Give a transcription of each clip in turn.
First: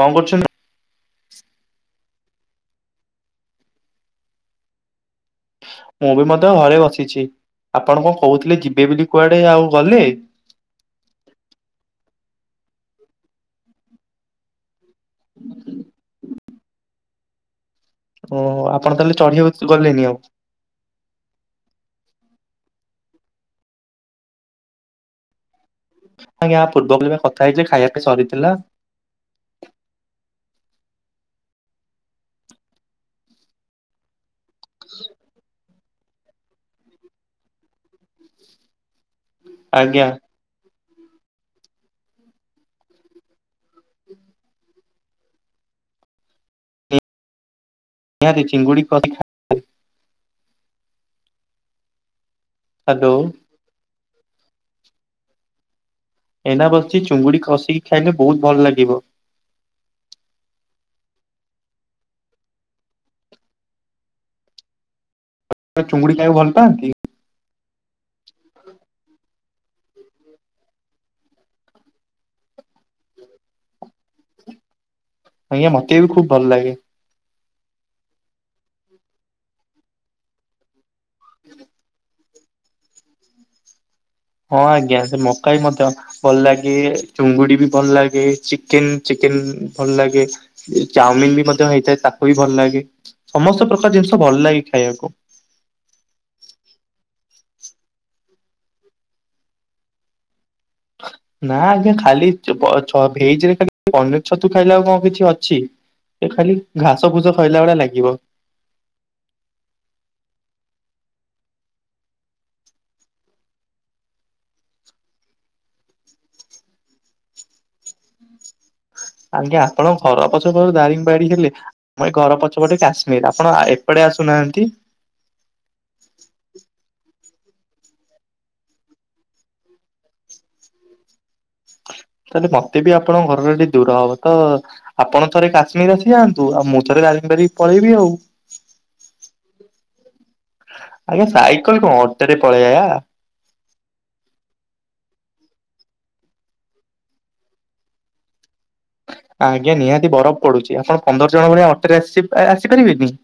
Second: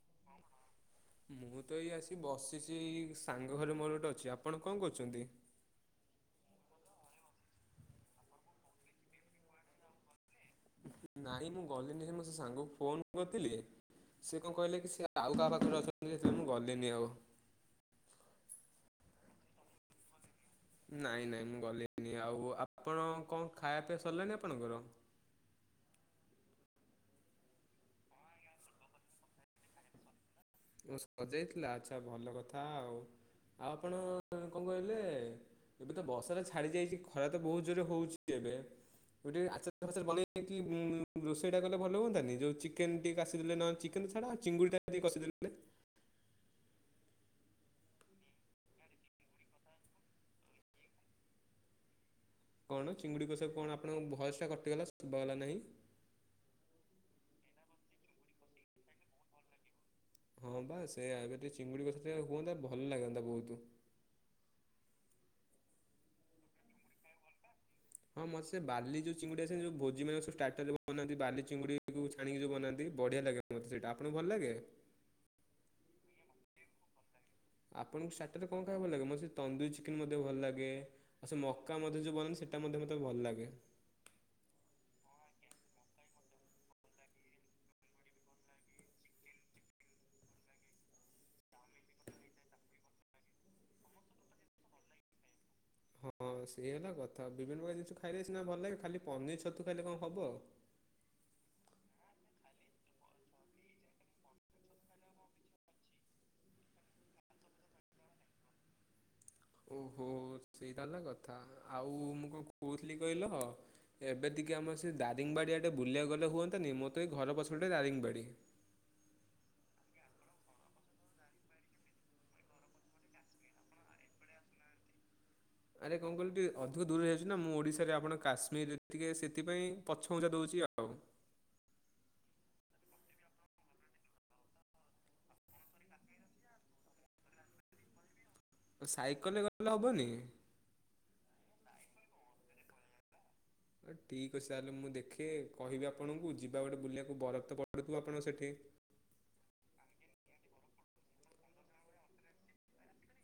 କଣ କରୁଛନ୍ତି? ମୁଁ ତ ଏଇ ଆସି ବସିଛି ସାଙ୍ଗ ଘରେ ମୋର ଗୋଟେ ଅଛି ଆପଣ କଣ କରୁଛନ୍ତି? ମୁଁ ବି ମଧ୍ୟ ଘରେ ବସିଛି ଆପଣ କଣ କହୁଥିଲେ ଯିବେ ବୋଲି କୁଆଡେ ଆଉ ଗଲେ? ନାଇଁ ମୁଁ ଗଲି ନାହିଁ ମୁଁ ସେ ସାଙ୍ଗକୁ ଫୋନ କରିଥିଲି ସେ କଣ କହିଲା କି ଆଉ କାହା ପାଖରେ ଅଛନ୍ତି ମୁଁ ଗଲିନି ଆଉ। ଓହୋ ଆପଣ ତାହେଲେ [unintelligible] ଗଲେନି ଆଉ। ନାଇଁ ନାଇଁ ମୁଁ ଗଲିିନି ଆଉ ଆପଣ କଣ ଖାଇବା ପିଇବା ସରିଲାଣିି ଆପଣଙ୍କର? ଆଜ୍ଞା ପୂର୍ବ ବୋଲି କଥା ହେଇଥିଲେ ଖାଇବାପା ସରିଥିଲା। ସଜେଇଥିଲା ଆଚଛା ଭଲ କଥା ଆଉ ଆପଣ କଣ କହିଲେ ଏବେ ତ ବର୍ଷଟା ଛାଡି ଯାଇଛି ଖରା ତ ବହୁତ ଜୋରେ ହଉଛି ଏବେ। ଆଜ୍ଞା [unintelligible] ରୋଷେଇ ଟା କଲେ ଭଲ ହୁଅନ୍ତାନି ଯୋଉ ଚିକେନ ଟିକେ କାସିଦଲେ ନ ଚିକେନ ଛାଡ ଚିଙ୍ଗୁଡି ଟା ଟ କସିଦେଲେ। [inaudible] ନିହାତି ଚିଙ୍ଗୁଡିକୁ କସା କଣ ହ୍ୟାଲୋ ଚିଙ୍ଗୁଡିକସାକୁ କଣ ଆପଣଙ୍କ ଭୟସ ଟା କଟିଗଲା ଶୁବା ଗଲା ନାହିଁ? ଏଇନା ବସିକି ଚୁଙ୍ଗୁଡି ଖଷିକି ଖାଇଲେ ବହୁତ ଭଲ ଲାଗିବ। ହଁ ପା ସେ ଏବେ ଟିକ ଚିଙ୍ଗୁଡ଼ି କଥା ଟ ହୁଅନ୍ତା ଭଲ ଲାଗନ୍ତା ବହୁତ। ଚୁଙ୍ଗୁଡି ଖାଇବା ଭଲଥାନ୍ତି। ହଁ ମତେ ବାଲି ଯୋଉ ଚିଙ୍ଗୁଡି ଆ ଯୋ ଭୋଜି ମାନ ବନ୍ତି ବାଲି ଚିଙ୍ଗୁଡି ଛାିଣିକି ଯଉ ବନାନ୍ତି ବଢିଆ ଲାଗେ ମତେ ସେଇଟା ଆପଣଙ୍କୁ ଭଲ ଲାଗେ? ଆଜ୍ଞା ମତେ ବି ଖୁବ ଭଲ ଲାଗେ। ଆପଣଙ୍କୁ ସାଥିରେ କଣ ଖାଇବାକୁ ଭଲ ଲାଗେ ମତେ ତନ୍ଦୁରୀ ଚିକେନ ମଧ୍ୟ ଭଲ ଲାଗେ ଆଉ ସେ ମକା ମଧ୍ୟ ଯୋଉ ବନାନ୍ତି ସେ ତା ମଧ୍ୟ ମତେ ଭଲ ଲାଗେ ହଁ ଆଜ୍ଞା ସେ ମକା ବି ମଧ୍ୟ ଭଲ ଲାଗେ ଚୁଙ୍ଗୁଡି ବି ଭଲ ଲାଗେ ଚିକେନ ଚିକେନ ଭଲ ଲାଗେ। ଚାଉମିନ ବି ମଧ୍ୟ ହେଇଥାଏ ତାକୁ ବି ଭଲ ଲାଗେ ସମସ୍ତ ପ୍ରକାର ଜିନିଷ ଭଲ ଲାଗେ ଖାଇବାକୁ। ହଁ ସେଇ ହେଲା କଥା ବିଭିନ୍ନ ପ୍ରକାର ଜିନିଷ ଖାଇଲେ ସିନା ଭଲ ଲାଗେ ଖାଲି ପନିର ଛତୁ ଖାଇଲେ କଣ ହବ। [inaudible] ନା ଆଜ୍ଞା ଖାଲି ଭେଜ ରେ ଖାଲି ପନିର ଛତୁ ଖାଇଲା କଣ କିଛି ଅଛି। ସେ ଖାଲି ଘାସ ଫୁସ ଖଇଲା ଭଳିଆ ଲାଗିବ। ଓହୋ ସେଇଟା ହେଲା କଥା ଆଉ ମୁଁ କଣ କହୁଥିଲି କହିଲ? ଏବେ ଟିକେ ଆମର ସେ ଦାରିଙ୍ଗବାଡ଼ିଆଡ଼େ ବୁଲିବାକୁ ଗଲେ ହୁଅନ୍ତାନି ମୋରତ ଏଇ ଘର ପଛପଟେ ଦାରିଙ୍ଗବାଡ଼ି। ଆଜ୍ଞା ଆପଣଙ୍କ ଘର ପଛପଟେ ଦାରିଙ୍ଗବାଡି ହେଲେ ମୋର ଏଇ ଘର ପଛପଟେ କାଶ୍ମୀର ଆପଣ ଏପଟେ ଆସୁନାହାନ୍ତି? ଆରେ କଣ କହିଲି ଟିକେ ଅଧିକ ଦୂରରେ ଯାଉଛି ନା ମୁଁ ଓଡ଼ିଶାରେ ଆପଣ କାଶ୍ମୀରରେ ଟିକି ସେଥିପାଇଁ ପଛ ଘଛା ଦେଉଛି ଆଉ। ତାହେଲେ ମତେ ବି ଆପଣଙ୍କ ଘରରେ ଟିକେ ଦୂର ହବ ତ ଆପଣ ଥରେ କାଶ୍ମୀର ଆସି ଯାଆନ୍ତୁ ଆଉ ମୁଁ ତ ଦାରିଂବାଡ଼ି ପଳେଇବି ଆଉ। ତ ସାଇକେଲରେ ଗଲେ ହବନି। ଆଜ୍ଞା ସାଇକେଲ କଣ ଅଟୋରେ ପଳେଇଆ। ହଁ ଠିକ୍ ଅଛି ତାହେଲେ ମୁଁ ଦେଖେ କହିବି ଆପଣଙ୍କୁ ଯିବା ଗୋଟେ ବୁଲିବାକୁ ବରଫ ତ ପଡ଼ୁଥୁବ ଆପଣଙ୍କ ସେଠି। ଆଜ୍ଞା ନିହାତି ବରଫ ପଡୁଚି ଆପଣ ପନ୍ଦର ଜଣ ଭଳିଆ ଅଟରେ ଆସିପା ଆସିପାରିବେ କି?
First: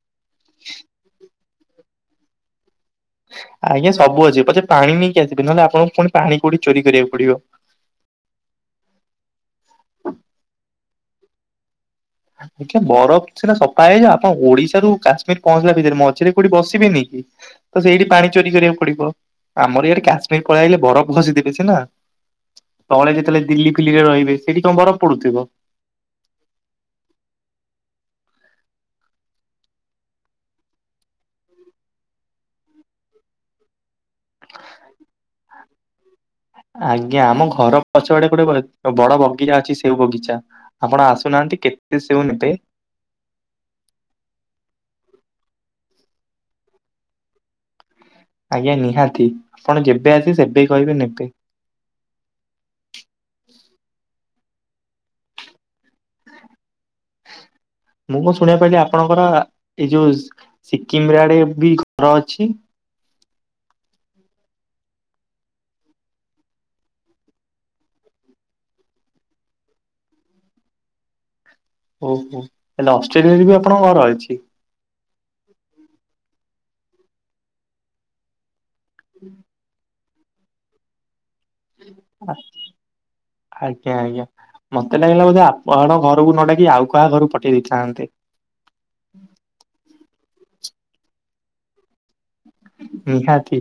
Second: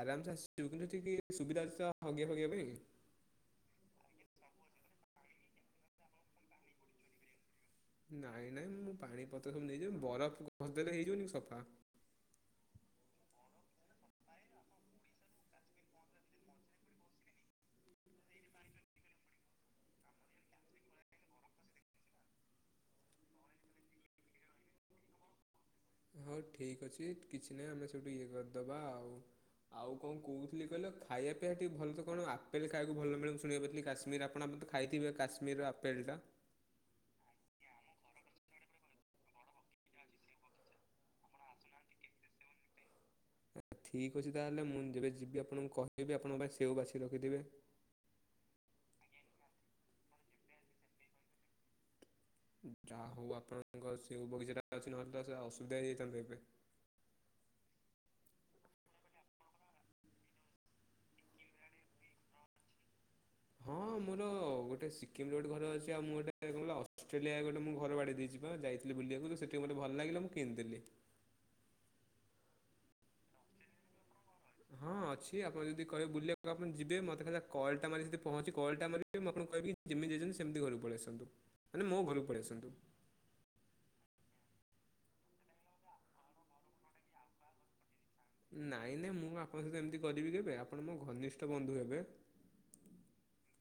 ଆରାମସେ ଆସିବୁ କିନ୍ତୁ ସେଠି ଟିକେ ସୁବିଧା ଅଛିତ ହଗିବା ଫଗିବା ପାଇଁ? ଆଜ୍ଞା ସବୁ ଅଛିି ପଛେ ପାଣି ନେଇକି ଆସିବି ନହନେ ଆପଣଙ୍କୁ ପୁଣି ପାଣି କୋଉଠି ଚୋରି କରିବାକୁ ପଡିବ। ନାଇଁ ନାଇଁ ମୁଁ ପାଣି ପତ୍ର ସବୁ ନେଇ ଯିବି ମୁଁ ବରଫ ଘଶିଦେଲେ ହେଇ ଯିବନି କି ସଫା। ଆଜ୍ଞା ବରଫ ସିନା ସଫା ହେଇଯାଏ ଆପଣ ଓଡିଶାରୁ କାଶ୍ମୀର ପହଞ୍ଚିଲା ଭିତରେ ମଝିରେ କୋଉଠି ବସିବେନି କି? ତ ସେଇଠି ପାଣି ଚୋରି କରିବାକୁ ପଡିବ ଆମର ଇଆଡ଼େ କାଶ୍ମୀର ପଳେଆଇଲେ ବରଫ ଘଷିଦେବେ ସିନା। ତଳେ ଯେତେଳେ ଦିଲ୍ଲୀ ଫିଲ୍ଲିରେ ରହିବେ ସେଇଠି କଣ ବରଫ ପଡୁଥିବ? ହୋଉ ଠିକ ଅଛି କିଛିନାଇଁ ଆମେ ସେଇଠୁ ଇଏ କରିଦବା ଆଉ। ଆଉ କଣ କୋହୁଥିଲି କହିଲ ଖାଇବା ପିଇବା ଟିକେ ଭଲ ସେ କଣ ଆପଲ ଖାଇବାକୁ ଭଲ ମିଳେ ବୋଲି ଶୁଣିବାକୁ ପାଇଥିଲି କାଶ୍ମୀରରେ ଆପଣ ଆମତ ଖାଇଥିବେ କାଶ୍ମୀରର ଆପେଲଟା। ଆଜ୍ଞା ଆମ ଘର ପଛ ପଟେ ଗୋଟେ ବଡ଼ ବଗିଚା ଅଛି ସେଓ ବଗିଚା। ଆପଣ ଆସୁନାହାନ୍ତି କେତେ ସେଓ ନେବେ। ଠିକ୍ ଅଛି ତାହେଲେ ମୁଁ ଯେବେ ଯିବି ଆପଣଙ୍କୁ କହିବି ଆପଣ ମୋ ପାଇଁ ସେଓ ବାଛି ରଖିଥିବେ। ଆଜ୍ଞା ନିହାତି ଆପଣ ଯେବେ ଆସିବେ ସେବେ କହିବେ ନେବେ। ଯାହୋଉ ଆପଣଙ୍କ ସେଓ ବଗିଚାଟା ଅଛି ନହେଲେ ତ ସେ ଅସୁବିଧା ହୋଇଯାଇଥାନ୍ତା ଏବେ। ମୁଁ କଣ ଶୁଣିବାକୁ ପାଇଲି ଆପଣଙ୍କର ଏଇ ଯୋଉ ସ୍ ସିକିମରେ ଆଡ଼େ ବି ଘର ଅଛି। ହଁ ମୋର ଗୋଟେ ସିକିମରେ ଗୋଟେ ଘର ଅଛି ଆଉ ମୁଁ ଗୋଟେ କଣ କହିଲ ଅଷ୍ଟେଲିଆ ଗୋଟେ ମୁଁ ଘର ବାଡେଇ ଦେଇଚି। ହଁ ଯାଇଥିଲି ବୁଲିବାକୁ ତ ସେଠି ମତେ ଭଲ ଲାଗିଲା ମୁଁ କିଣିଦେଲି। ଓହୋ ତାହେଲେ ଅଷ୍ଟ୍ରେଲିଆରେ ବି ଆପଣଙ୍କ ଘର ଅଛି? ହଁ ଅଛି ଆପଣ ଯଦି କହିବେ ବୁଲିବାକୁ ଆପଣ ଯିବେ ମତେ ଖାଲି ଯା କଲଟା ମାରି ଯଦି ପହଞ୍ଚି କଲଟା ମାରିବେ ମୁଁ ଆପନଙ୍କୁ କହିବି ଯେମିତି ଯାଇଚନ୍ତି ସେମତି ଘରକୁ ପକେଇ ଆସନ୍ତୁ ମାନେ ମୋ ଘରକୁ ପଲେଇ ଆସନ୍ତୁ। ଆଜ୍ଞା ଆଜ୍ଞା ମତେ ଲାଗିଲା ବୋଧେ ଆପଣ ଘରକୁ ନ ଡାକି ଆଉ କାହା ଘରକୁ ପଠେଇ ଦେଇଥାନ୍ତେ। ନାଇ ନାଇ ମୁଁ ଆପଣଙ୍କ ସହିତ ଏମିତି କରିବି କେବେ ଆପଣ ମୋ ଘନିଷ୍ଠ ବନ୍ଧୁ ହେବେ। ନିହାତି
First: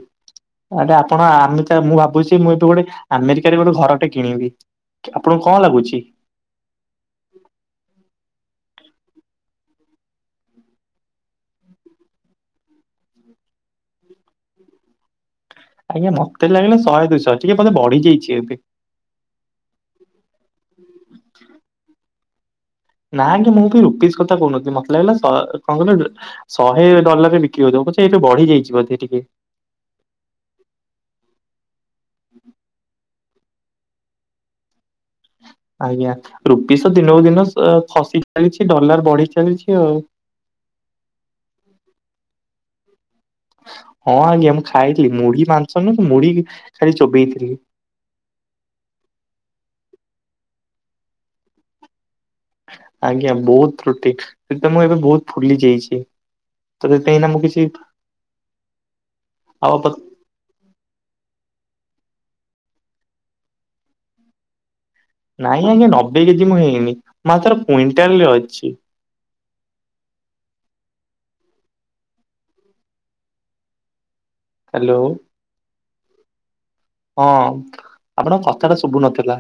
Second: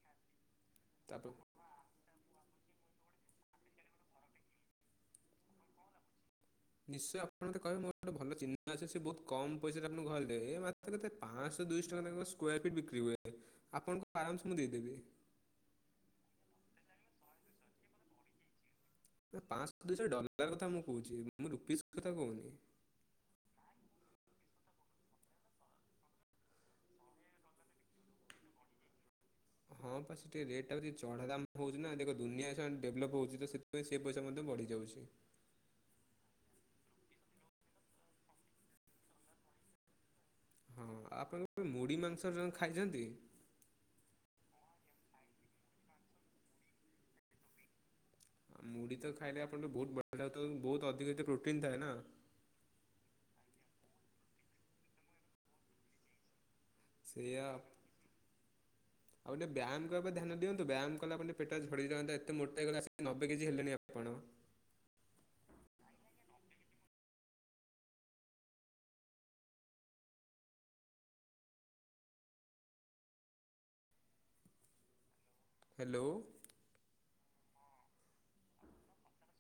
ଆରେ ଆପଣ ତାପରେ ଆମେ ତ ଆଛା ମୁଁ ଭାବୁଚି ମୁଁ ଏବେ ଗୋଟେ ଆମେରିକାରେ ଗୋଟେ ଘରଟେ କିଣିବି ବୋଲି ଆପଣଙ୍କୁ କଣ ଲାଗୁଚି? ନିଶ୍ଚୟ ଆପଣ ମତେ କହିବେ ମୋର ଗୋଟେ ଭଲ ଚିହ୍ନା ଅଛି ସେ ବୋହୁତ୍ କମ୍ ପଇସାରେ ଆପଣଙ୍କୁ ଘର ଦେବେ ଏ ମା କେତେ ପାଞ୍ଚଶହ ଦୁଇଶହ ଟଙ୍କା ନା କଣ ସ୍କୋୟାର ଫିଟ୍ ବିକ୍ରି ହୁଏ ଆପଣଙ୍କୁ ଆରାମ ସେ ମୁଁ ଦେଇଦେବି। ଆଜ୍ଞା ମତେ ଲାଗିଲା ଶହେ ଦୁଇଶହ ଟିକେ ବୋଧେ ବଢ଼ି ଯାଇଚି ଏବେ। ନା ପାଂଶ ଦୁଇଶ ଡଲାର କଥା ମୁଁ କୋହୁଚି ମୁଁ ରୁପିଜ କଥା କୋହୁନି। ନା ଆଜ୍ଞା ମୁଁ ବି ରୁପିସ୍ କଥା କହୁ ନଥିଲି ମତେ ଲାଗିଲା ସ କଣ କହିଲ ଶହେ ଡଲାରରେ ବିକ୍ରି ହୋଉଥୁବ ପଛେ ଏବେ ବଢିଯାଇଚି ବୋଧେ ଟିକେ। ହଁ ପଛେ ସେ ରେଟ୍ ଟା ଯଦି ଚଡା ଦାମ ହୋଉଚି ନା ଦେଖ ଦୁନିଆ ସେ ଡେଭଲପ ହୋଉଛି ତ ସେ ସେଇ ପଇସା ମଧ୍ୟ ବଢ଼ିଯାଉଛି। ଆଜ୍ଞା ରୁପିସ୍ ଦିନକୁ ଦିନ ଖସି ସ ଏ ଖସି ଚାଲିଛି ଡଲାର ବଢ଼ି ଚାଲିଚି ଆଉ। ହଁ ଆପଣ କେବେ ମୁଢ଼ି ମାଂସ ଖାଇଚନ୍ତି? ହଁ ଆଜ୍ଞା ମୁଁ ଖାଇଥିଲି ମୁଢି ମାଂସ ନୁହଁ ତ ମୁଢି ଖାଲି ଚୋବେଇ ଥିଲି। ମୁଢି ତ ଖାଇଲେ ଆପଣ ବୋହୁତ ଭଲ ଲାଗୁଥିବା ବୋହୁତ ଅଧିକ ସେଥିରେ ପ୍ରୋଟିନ ଥାଏ ନା। ଆଜ୍ଞା ବୋହୁତ ପ୍ରୋଟିନ କିନ୍ତୁ ଏବେ ମୁଁ ବୋହୁତ ଫୁଲିଯାଇଛି। ତ ସେଥିପାଇଁ ନା ସେୟା ଆଉ ଟିକେ ଏବେ ଆଉ ପ ବ୍ୟାୟାମକୁ ଏବେ ଧ୍ୟାନ ଦିଅନ୍ତି ବ୍ୟାୟାମ କଲା ଆପଣ ଟିକେ ପେଟ ଝଡ଼ି ଯାଆନ୍ତା ଏତେ ମୋଟା ହେଇଗଲେ ଆସିକି ନବେ କେ ଜି ହେଲେଣି ଆପଣ। ନାଇଁ ଆଜ୍ଞା ନବେ କେଜି ମୁଁ ହେଇନି ମାତ୍ର କ୍ୱିଣ୍ଟାଲରେ ଅଛି। ହାଲୋ। ହେଲୋ। ହଁ ଆପଣଙ୍କ କତା ଟା ଶୁଭୁ ନ ଥିଲା।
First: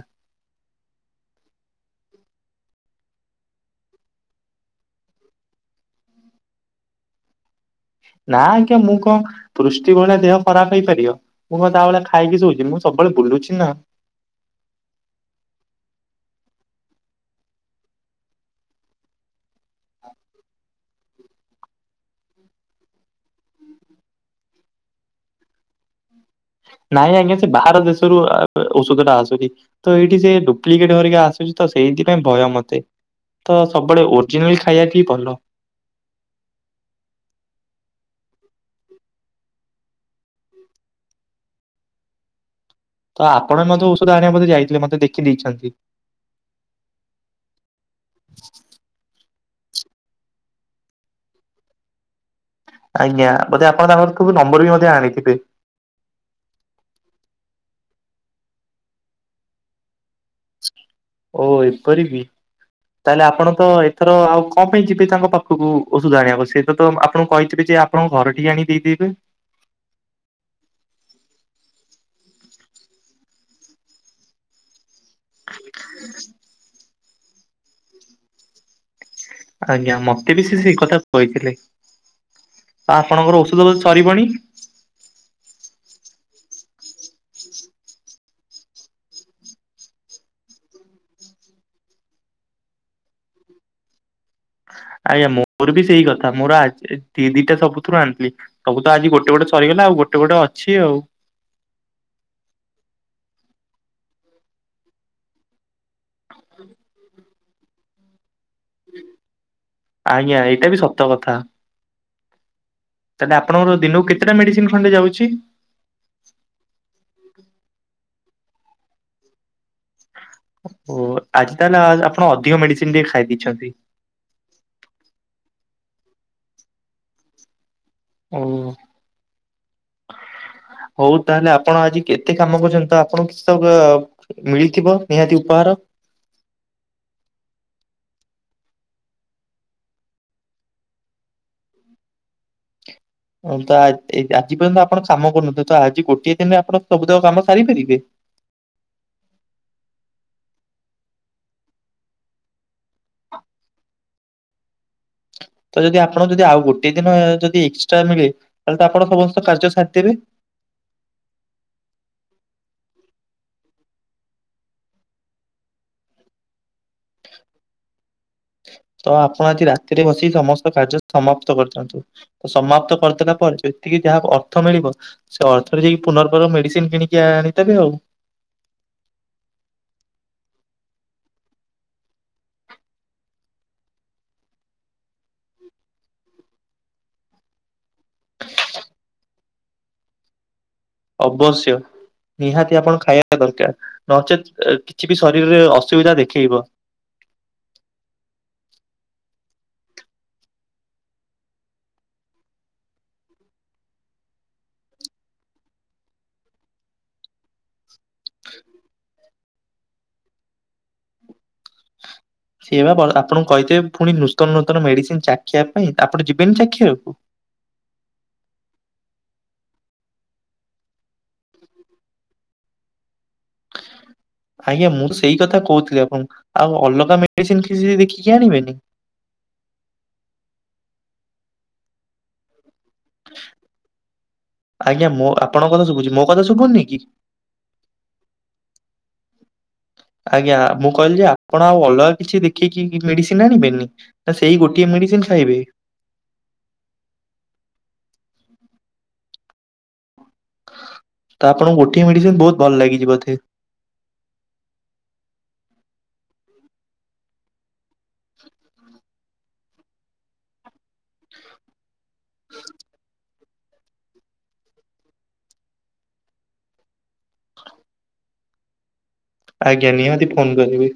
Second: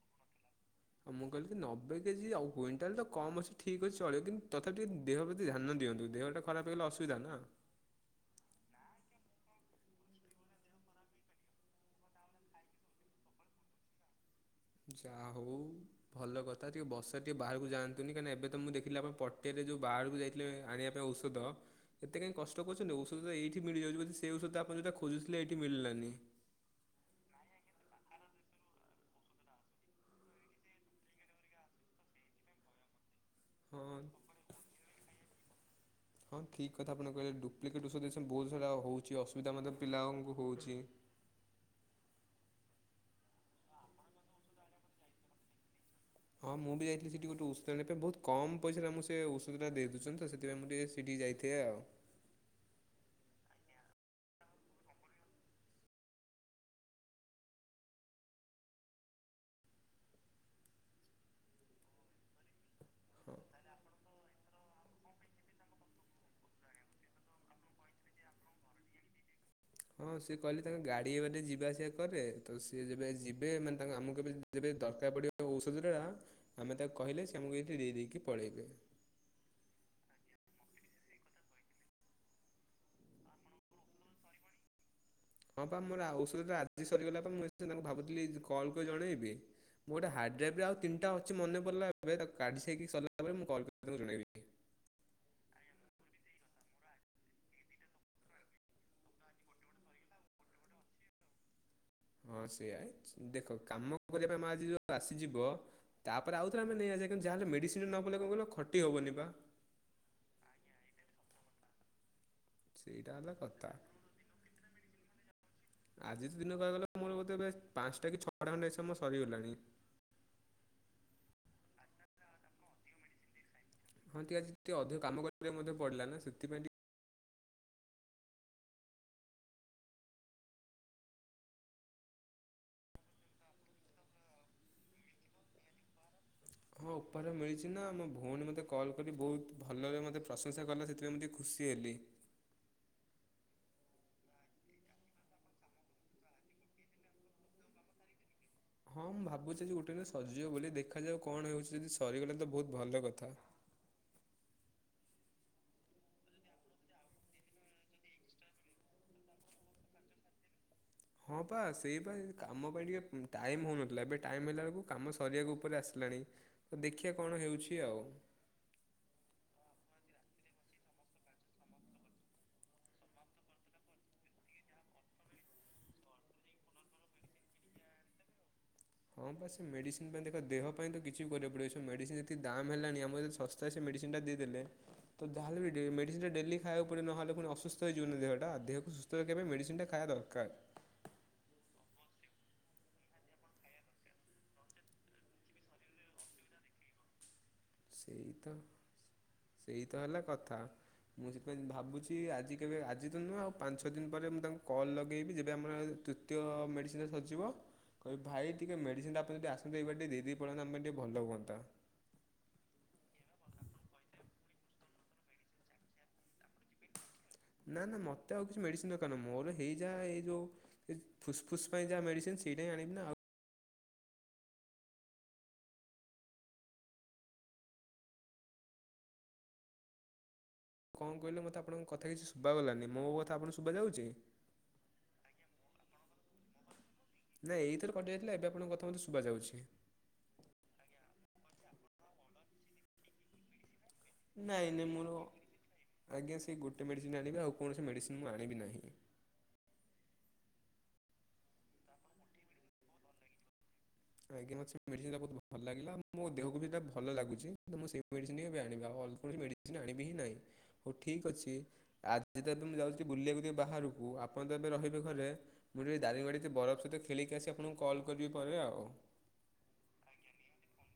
ମୁଁ କଇଲି କି ନବେ କେଜି ଆଉ କ୍ୱିଣ୍ଟାଲ ତ କମ୍ ଅଛି ଠିକ୍ ଅଛି ଚଳିବ କିନ୍ତୁ ତଥାପି ଟିକେ ଦେହ ପ୍ରତି ଧ୍ୟାନ ଦିଅନ୍ତୁ ଦେହ ଟା ଖରାପେ ହେଇ ଗଲେ ଅସୁବିଧା ନା। ନା ଆଜ୍ଞା ମୁଁ କଁ ପୃଷ୍ଟି ଭଳିଆ ଦେହ ଖରାପ୍ ହେଇ ପାରିବ। ମୁଁ କଁ ତା ଭଳିଆ ଖାଇକି ଶୋଉଛି ମୁଁ ସବୁବେଳେ ବୁଲୁଛି ନା। ଯାହୋଉ। ଭଲ କଥା ଟିକେ ବର୍ଷାରେ ଟିକେ ବାହାରୁକୁ ଯାଆନ୍ତୁନି, କାହିଁକି ନା ଏବେ ତ ମୁଁ ଦେଖିଲି ଆପଣ ପଟିଆ ରେ ଯୋଉ ବାହାରୁକୁ ଯାଇ କ୍ଳେ ଆଣିବା ପାଇଁ ଔଷଦ ଏତେ କାଇଁ କଷ୍ଟ କରୁଛନ୍ତି ଔଷଦ ତ ଏଇଠି ମିଳି ଯାଉଛି ବୋଧେ ସେ ଔଷଦ ଟା ଆପଣ ଯୋଉଟା ଖୋଜୁଥିଲେ ଏଇଠି ମିଳିଲାନି। ନାଇଁ ଆଜ୍ଞା ସେ ବାହାର ଦେଶରୁ ଆ -ଉ -ଔଷଦ ଟା ଆସୁଛି। ତ ଏଇଠି ସେ ଡୁପ୍ଲିକେଟ୍ ଘରିକା ଆସୁଛି ତ ସେଇଥିପାଇଁ ଭୟ ମତେ। ତ ହଁ ସବୁବେଳେ ଓର୍ଜିନାଲ୍ ଖାଇବାଠି ଭଲ। ହଁ ଠିକ୍ କଥା ଆପଣ କହିଲେ ଡୁପ୍ଲିକେଟ୍ ଔଷଧ ରିଆକ୍ସନ ବୋହୁତ୍ ସାରା ହୋଉଛି ଅସୁବିଧା ମଧ୍ୟ ପିଲାମାନଙ୍କୁ ହୋଉଛି। ତ ଆପଣ ମଧ୍ୟ ଔଷଧ ଆଣିବାକୁ ବୋଧେ ଯାଇଥିଲେ ମତେ ଦେଖି ଦେଇଛନ୍ତି। ହଁ ମୁଁ ବି ଯାଇଥିଲି ସେଠି ଗୋଟେ ଔଷଦ ଆଣିବା ପାଇଁ, ବୋହୁତ୍ କମ୍ ପଇସାରେ ଆମକୁ ସେ ଔଷଧଟା ଦେଇଦୋଉଛନ୍ତି ତ, ସେଥିପାଇଁ ମୁଁ ଟିକେ ସେଠିକି ଯାଇଥିବେ ଆଉ। ଆଜ୍ଞା ବୋଧେ ଆପଣ ତାଙ୍କଠୁ ନମ୍ବର୍ ବି ମଧ୍ୟ ଆଣିଥିବେ। ଓ ଏପରି କି ତାହେଲେ ଆପଣ ତ ଏ ଏଥର ଆଉ କଁ ପାଇଁ ଯିବେ ତାଙ୍କ ପାଖୁକୁ ଔଷଧ ଆଣିବାକୁ, ସେ ତ ତ ଆପଣୁଙ୍କୁ କହିଥିବେ ଯେ ଆପଣଙ୍କ ଘରେ ଟିକେ ଆଣି ଦେଇଦେବେ। ହଁ ସିଏ କଇଲେ ତାଙ୍କ ଗାଡ଼ି ଏ ବାଟେ ଯିବା ଆସିବା କରେ, ତ ସିଏ ଯେବେ ଯିବେ ମାନେ ତାଙ୍କ ଆମୁକୁ ଏବେ ଯେବେ ଦର୍ ତା ପଡ଼ିବ ତାଙ୍କ ଔଷଦ ଟା ଆମେ ତାକୁ କହିଲେ ସେ ଆମୁକୁ ଏଇଥି ଦେଇ ଦେଇକି ପଳେଇବେ। ଆଜ୍ଞା ମତେ ବି ସେ ସେଇ କଥା କହିଥିଲେ, ଆ ଆପଣଙ୍କର ଔଷଦ ବୋଧେ ସରିବଣି? ହଁ ପା ମୋର ଆଉ ଔଷଦ ଆଜି ସରିଗଲା ପା, ମୁଁ ଏତେ ତାଙ୍କୁ ଭାବୁଥିଲି ଜେ କଲ୍ କରି ଜଣେଇବି। ମୁଁ ଗୋଟେ ହାର୍ଡ଼ ଦେବି ଆଉ ତିନ୍ଟା ଅଛି ମନେ ପରିଲା ଏବେ ତାକୁ ଗାଡସେଇକି ସରିଲା ପରେ ମୁଁ କଲ୍ କରି ତାଙ୍କୁ ଜଣେଇବି। ଆଜ୍ଞା ମୋର ବି ସେଇ କଥା ମୋର ଆଚ୍ ଏ ଦି ଦିଟା ସବୁଥିରୁ ଆଣିଥିଲି। ସବୁ ତ ଆଜି ଗୋଟେ ଗୋଟେ ସରିଗଲା, ଆଉ ଗୋଟେ ଗୋଟେ ଅଛି ଆଉ। ହଁ ସେୟା ଏଚ୍ ଦେଖ କାମ କରିବା ପାଇଁ ମା ଆଜି ଯୋଉ ଆସିଯିବ ତା ପରେ ଆଉଥରେ ଆମେ ନେଇ ଆସିଆ କିନ୍ତୁ ଯାହା ହେଲେ ମେଡ଼ିସିନ୍ ନ ପଇଲେ କଁ କଇଲ ଖଟି ହବନି ପା। ଆଜ୍ଞା ଏଇଟା ବି ସତ କଥା। ସେଇଟା ହେଲା ତାହେଲେ କଥା। ଆପଣଙ୍କର ଦିନୁକୁ କେତେଟା ମେଡ଼ିସିନ୍ ଖଣ୍ଡେ ଯାଉଛି? ଆଜି ତ ଦିନ କହିଆକୁ ଗଲେ ମୋର ବୋଧେ ବେସ୍ ପାସ୍ଟା କି ଛଅଟା ଖଣ୍ଡେ ଏସ୍ ଏମ୍ ମୋର ସରିଗଲାଣି। ଓ ଆଜି ତାହେଲେ ଆଜ୍ ଆପଣ ଅଧିକ ମେଡ଼ିସିନ୍ ଟିକେ ଖାଇ ଦେଇଛନ୍ତି। ହଁ ଟିକେ ଆଜି ଟିକେ ଅଧିକ କାମ କରିବାକୁ ମଧ୍ୟ ପଡ଼ିଲା ନା ସେଥିପାଇଁ ଟି ଓଉ ଓ [inaudible] ହୋଉ ତାହେଲେ ଆପଣ ଆଜି କେତେ କାମ କରିଛନ୍ତି ତ ଆପଣ କିସକୁ ଆଉ। ମିଳିଥିବ ନିହାତି ଉପହାର। ହଁ ଉପରେ ମିଳିଛି ନା ମୋ ଭୋଉଣୀ ମତେ କଲ୍ କରିକି ବୋହୁତ୍ ଭଲରେ ମତେ ପ୍ରଶଂସା କଲା ସେଥିପାଇଁ ମୁଁ ଟିକେ ଖୁସି ଏଲି। ହଁ ତ ଆ ତେଇ ଆଜି ପର୍ଯ୍ୟନ୍ତ ଆପଣ କାମ କରୁନଥିଲେ ତ ଆଜି ଗୋଟିଏ ଦିନରେ ଆପଣ ସବୁ କାମ ସାରିପାରିବେ? ହଁ ମୁଁ ଭାବୁଛି ଆଜି ଗୋଟେ ଦିନରେ ସରିଯିବ ବୋଲି ଦେଖାଯାଉ କଣ ହେଉଛି ଯେଦି ସରିଗଲେ ତ ଭୋଉତ୍ ଭଲ କଥା। ତ ଯଦି ଆପଣଙ୍କୁ ଯଦି ଆଉ ଗୋଟିଏ ଦିନ ଯଦି ଏକ୍ସଟ୍ରା ମିଳେ ତାଆ ତ ଆପଣ ସମସ୍ତ କାର୍ଯ୍ୟ ସାରିଥିବେ? ହଁ ବା ସେଇ ବା କାମ ପାଇଁ ଟିକେ ଟାଇମ୍ ହେଉନଥିଲା ଏବେ ଟାଇମ୍ ହେଲା ବେଳକୁ କାମ ସରିବା କୁ ଉପରେ ଆସିଲାଣି। ତ ଦେଖିବା କଣ ହେଉଛି ଆଉ। ତ ଆପଣ ଆଜି ରାତିରେ ବସିକି ସମସ୍ତ କାର୍ଯ୍ୟ ସମାପ୍ତ କରୁଛନ୍ତି? ତ ସମାପ୍ତ କରିଦେଲା ପରେ ଯେତିକି ଯାହା ଅର୍ଥ ମିଳିବ ସେ ଅର୍ଥରେ ଯାଇକି ପୁନର୍ବାର ମେଡ଼ିସିନ୍ କିଣିକି ଆଣିଦେବେ ଆଉ। ହଁ ବା ସେ ମେଡ଼ିସିନ୍ ପାଇଁ ଦେଖ ଦେହ ପାଇଁ ତ କିଛି ବି କରିବାକୁ ପଡ଼ିବ ମେଡ଼ିସିନ୍ ଯଦି ଦାମ୍ ହେଲାଣି ଆମ ଯେ ସେ ସେ ମେଡ଼ିସିନ୍ ଟା ଦେଇ ଦେଲେ ତ ଯାହାହଲେ ବି ମେଡ଼ିସିନ୍ ଟା ଡେଲି ଖାଇବାକୁ ପଡ଼ିବ ନହଲେ ପୁଣି ଅସୁସ୍ଥ ଅସୁସ୍ଥ ହେଇ ଯିବନି ଦେହଟା ଦେହକୁ ସୁସ୍ଥ ରହିବା ପାଇଁ ମେଡ଼ିସିନ୍ ଟା ଖାଇବା ଦରକାର। ଅବଶ୍ୟ। ନିହାତି ଆପଣ ଖାଇବା ଦରକାର ନଚେତ୍ କିଛି ବି ଶରୀରରେ ଅସୁବିଧା ଦେଖେଇବ। ସେଇ ତ ସେଇ ତ ହେଲା କଥା। ମୁଁ ସେଥିପାଇଁ ଭାବୁଛି ଆଜି କେବେ ଆଜି ତ ନୁହେଁ ଆଉ ପାଞ୍ଚ ଦିନ ପରେ ମୁଁ ତାଙ୍କୁ କଲ୍ ଲଗେଇବି ଯେବେ ଆମର ଦ୍ୱିତୀୟ ଦ୍ୱିତୀୟ ମେଡ଼ିସିନ୍ ଟା ସରିଯିବ। କହିବି ଭାଇ ଟିକେ ମେଡ଼ିସିନ୍ ଆପଣ ଯଦି ଆସନ୍ତେ ଏଇ ବାଟେ ମେଡ଼ିସିନଟା ଦେଇ ଦେଇ ପଲାନ୍ତେ ଆମ ପାଇଁ ଟିକେ ଭଲ ହୁଅନ୍ତା। ସେଇ ବା ଆପଣଙ୍କୁ କହିଥିବେ ପୁଣି ନୂତନ ନୂତନ ମେଡ଼ିସିନ୍ ଚାଖିବା ପାଇଁ ଆପଣ ଯିବେନି ଚାଖିବାକୁ? ନାଁ ନାଁ ମତେ ଆଉ କିଛି ମେଡ଼ିସିନ୍ ଦରକାର ନୁହଁ ମୋର ହେଇ ଯା ଏଇ ଯୋଉ ସେ ଫୁସ୍ ଫୁସ୍ ପାଇଁ ଯାହା ମେଡିସିନ୍ ସେଇଟା ହିଁ ଆଣିବି ନା ଆଉ ଆଜ୍ଞା ମୁଁ ସେଇ କଥା କହୁଥିଲି ଆପଣଙ୍କୁ ଆଉ ଅଲଗା ମେଡିସିନ କିଛି ଦେଖିକି ଆଣିବେନି? କଣ କହିଲେ ମତେ ଆପଣ କଥା କିଛି ଶୁଭା ଗଲାନି ମୋ କଥା ଆପଣଙ୍କୁ ଶୁଭା ଯାଉଛି? ଆଜ୍ଞା ମୋ ଆପଣଙ୍କ କଥା ଶୁଭୁଛି ମୋ କଥା ଶୁଭୁନି କି? ନାଇଁ ଏଇଥର କଟି ଯାଇଥିଲା ଏବେ ଆପଣଙ୍କ କଥା ମତେ ଶୁଭା ଯାଉଛି। ଆଜ୍ଞା ମୁଁ କହିଲି ଯେ ଆପଣ ଆଉ ଅଲଗା କିଛି ଦେଖିକି ମେଡ଼ିସିନ୍ ଆଣିବେନି? ନା ସେଇ ନାଇଁ ନାଇଁ ଗୋଟିଏ ମୋର ମେଡ଼ିସିନ୍ ଖାଇବେ? ଆଜ୍ଞା ସେଇ ଗୋଟେ ମେଡ଼ିସିନ୍ ଆଣିବି ଆଉ କୌଣସି ମେଡ଼ିସିନ୍ ମୁଁ ଆଣିବି ନାହିଁ। ତ ଆପଣଙ୍କୁ ଗୋଟିଏ ମେଡ଼ିସିନ୍ ବହୁତ ଭଲ ଲାଗିଛିି ବୋଧେ? ଆଜ୍ଞା ମତେ ସେ ମେଡ଼ିସିନ୍ ଟା ବହୁତ ଭଲ ଲାଗିଲା ମୋ ଦେହ କୁ ବି ସେଟା ଭଲ ଲାଗୁଛି ତ ମୁଁ ସେଇ ମେଡ଼ିସିନ୍ ହିଁ ଏବେ ଆଣିବି ଆଉ ଅଲଗା କୈଣସି ମେଡ଼ିସିନ୍ ଆଣିବି ହିଁ ନାହିଁ। ହଉ ଠିକ୍ ଅଛି ଆଜି ତ ଏବେ ମୁଁ ଯାଉଛି ବୁଲିବାକୁ ବାହାରକୁ ଆ ଆପଣ ତ ଏବେ ରହିବେ ଘରେ ମୁଁ ଟିକେ ଦାରିଙ୍ଗବାଡ଼ିିକ ବରଫ ସହିତ ଖେଳିକି ଆସି ଆପଣଙ୍କୁ କଲ୍ କରିବି ପରେ ଆଉ। ଆଜ୍ଞା ନିହାତି ଫୋନ୍ କରିବେ।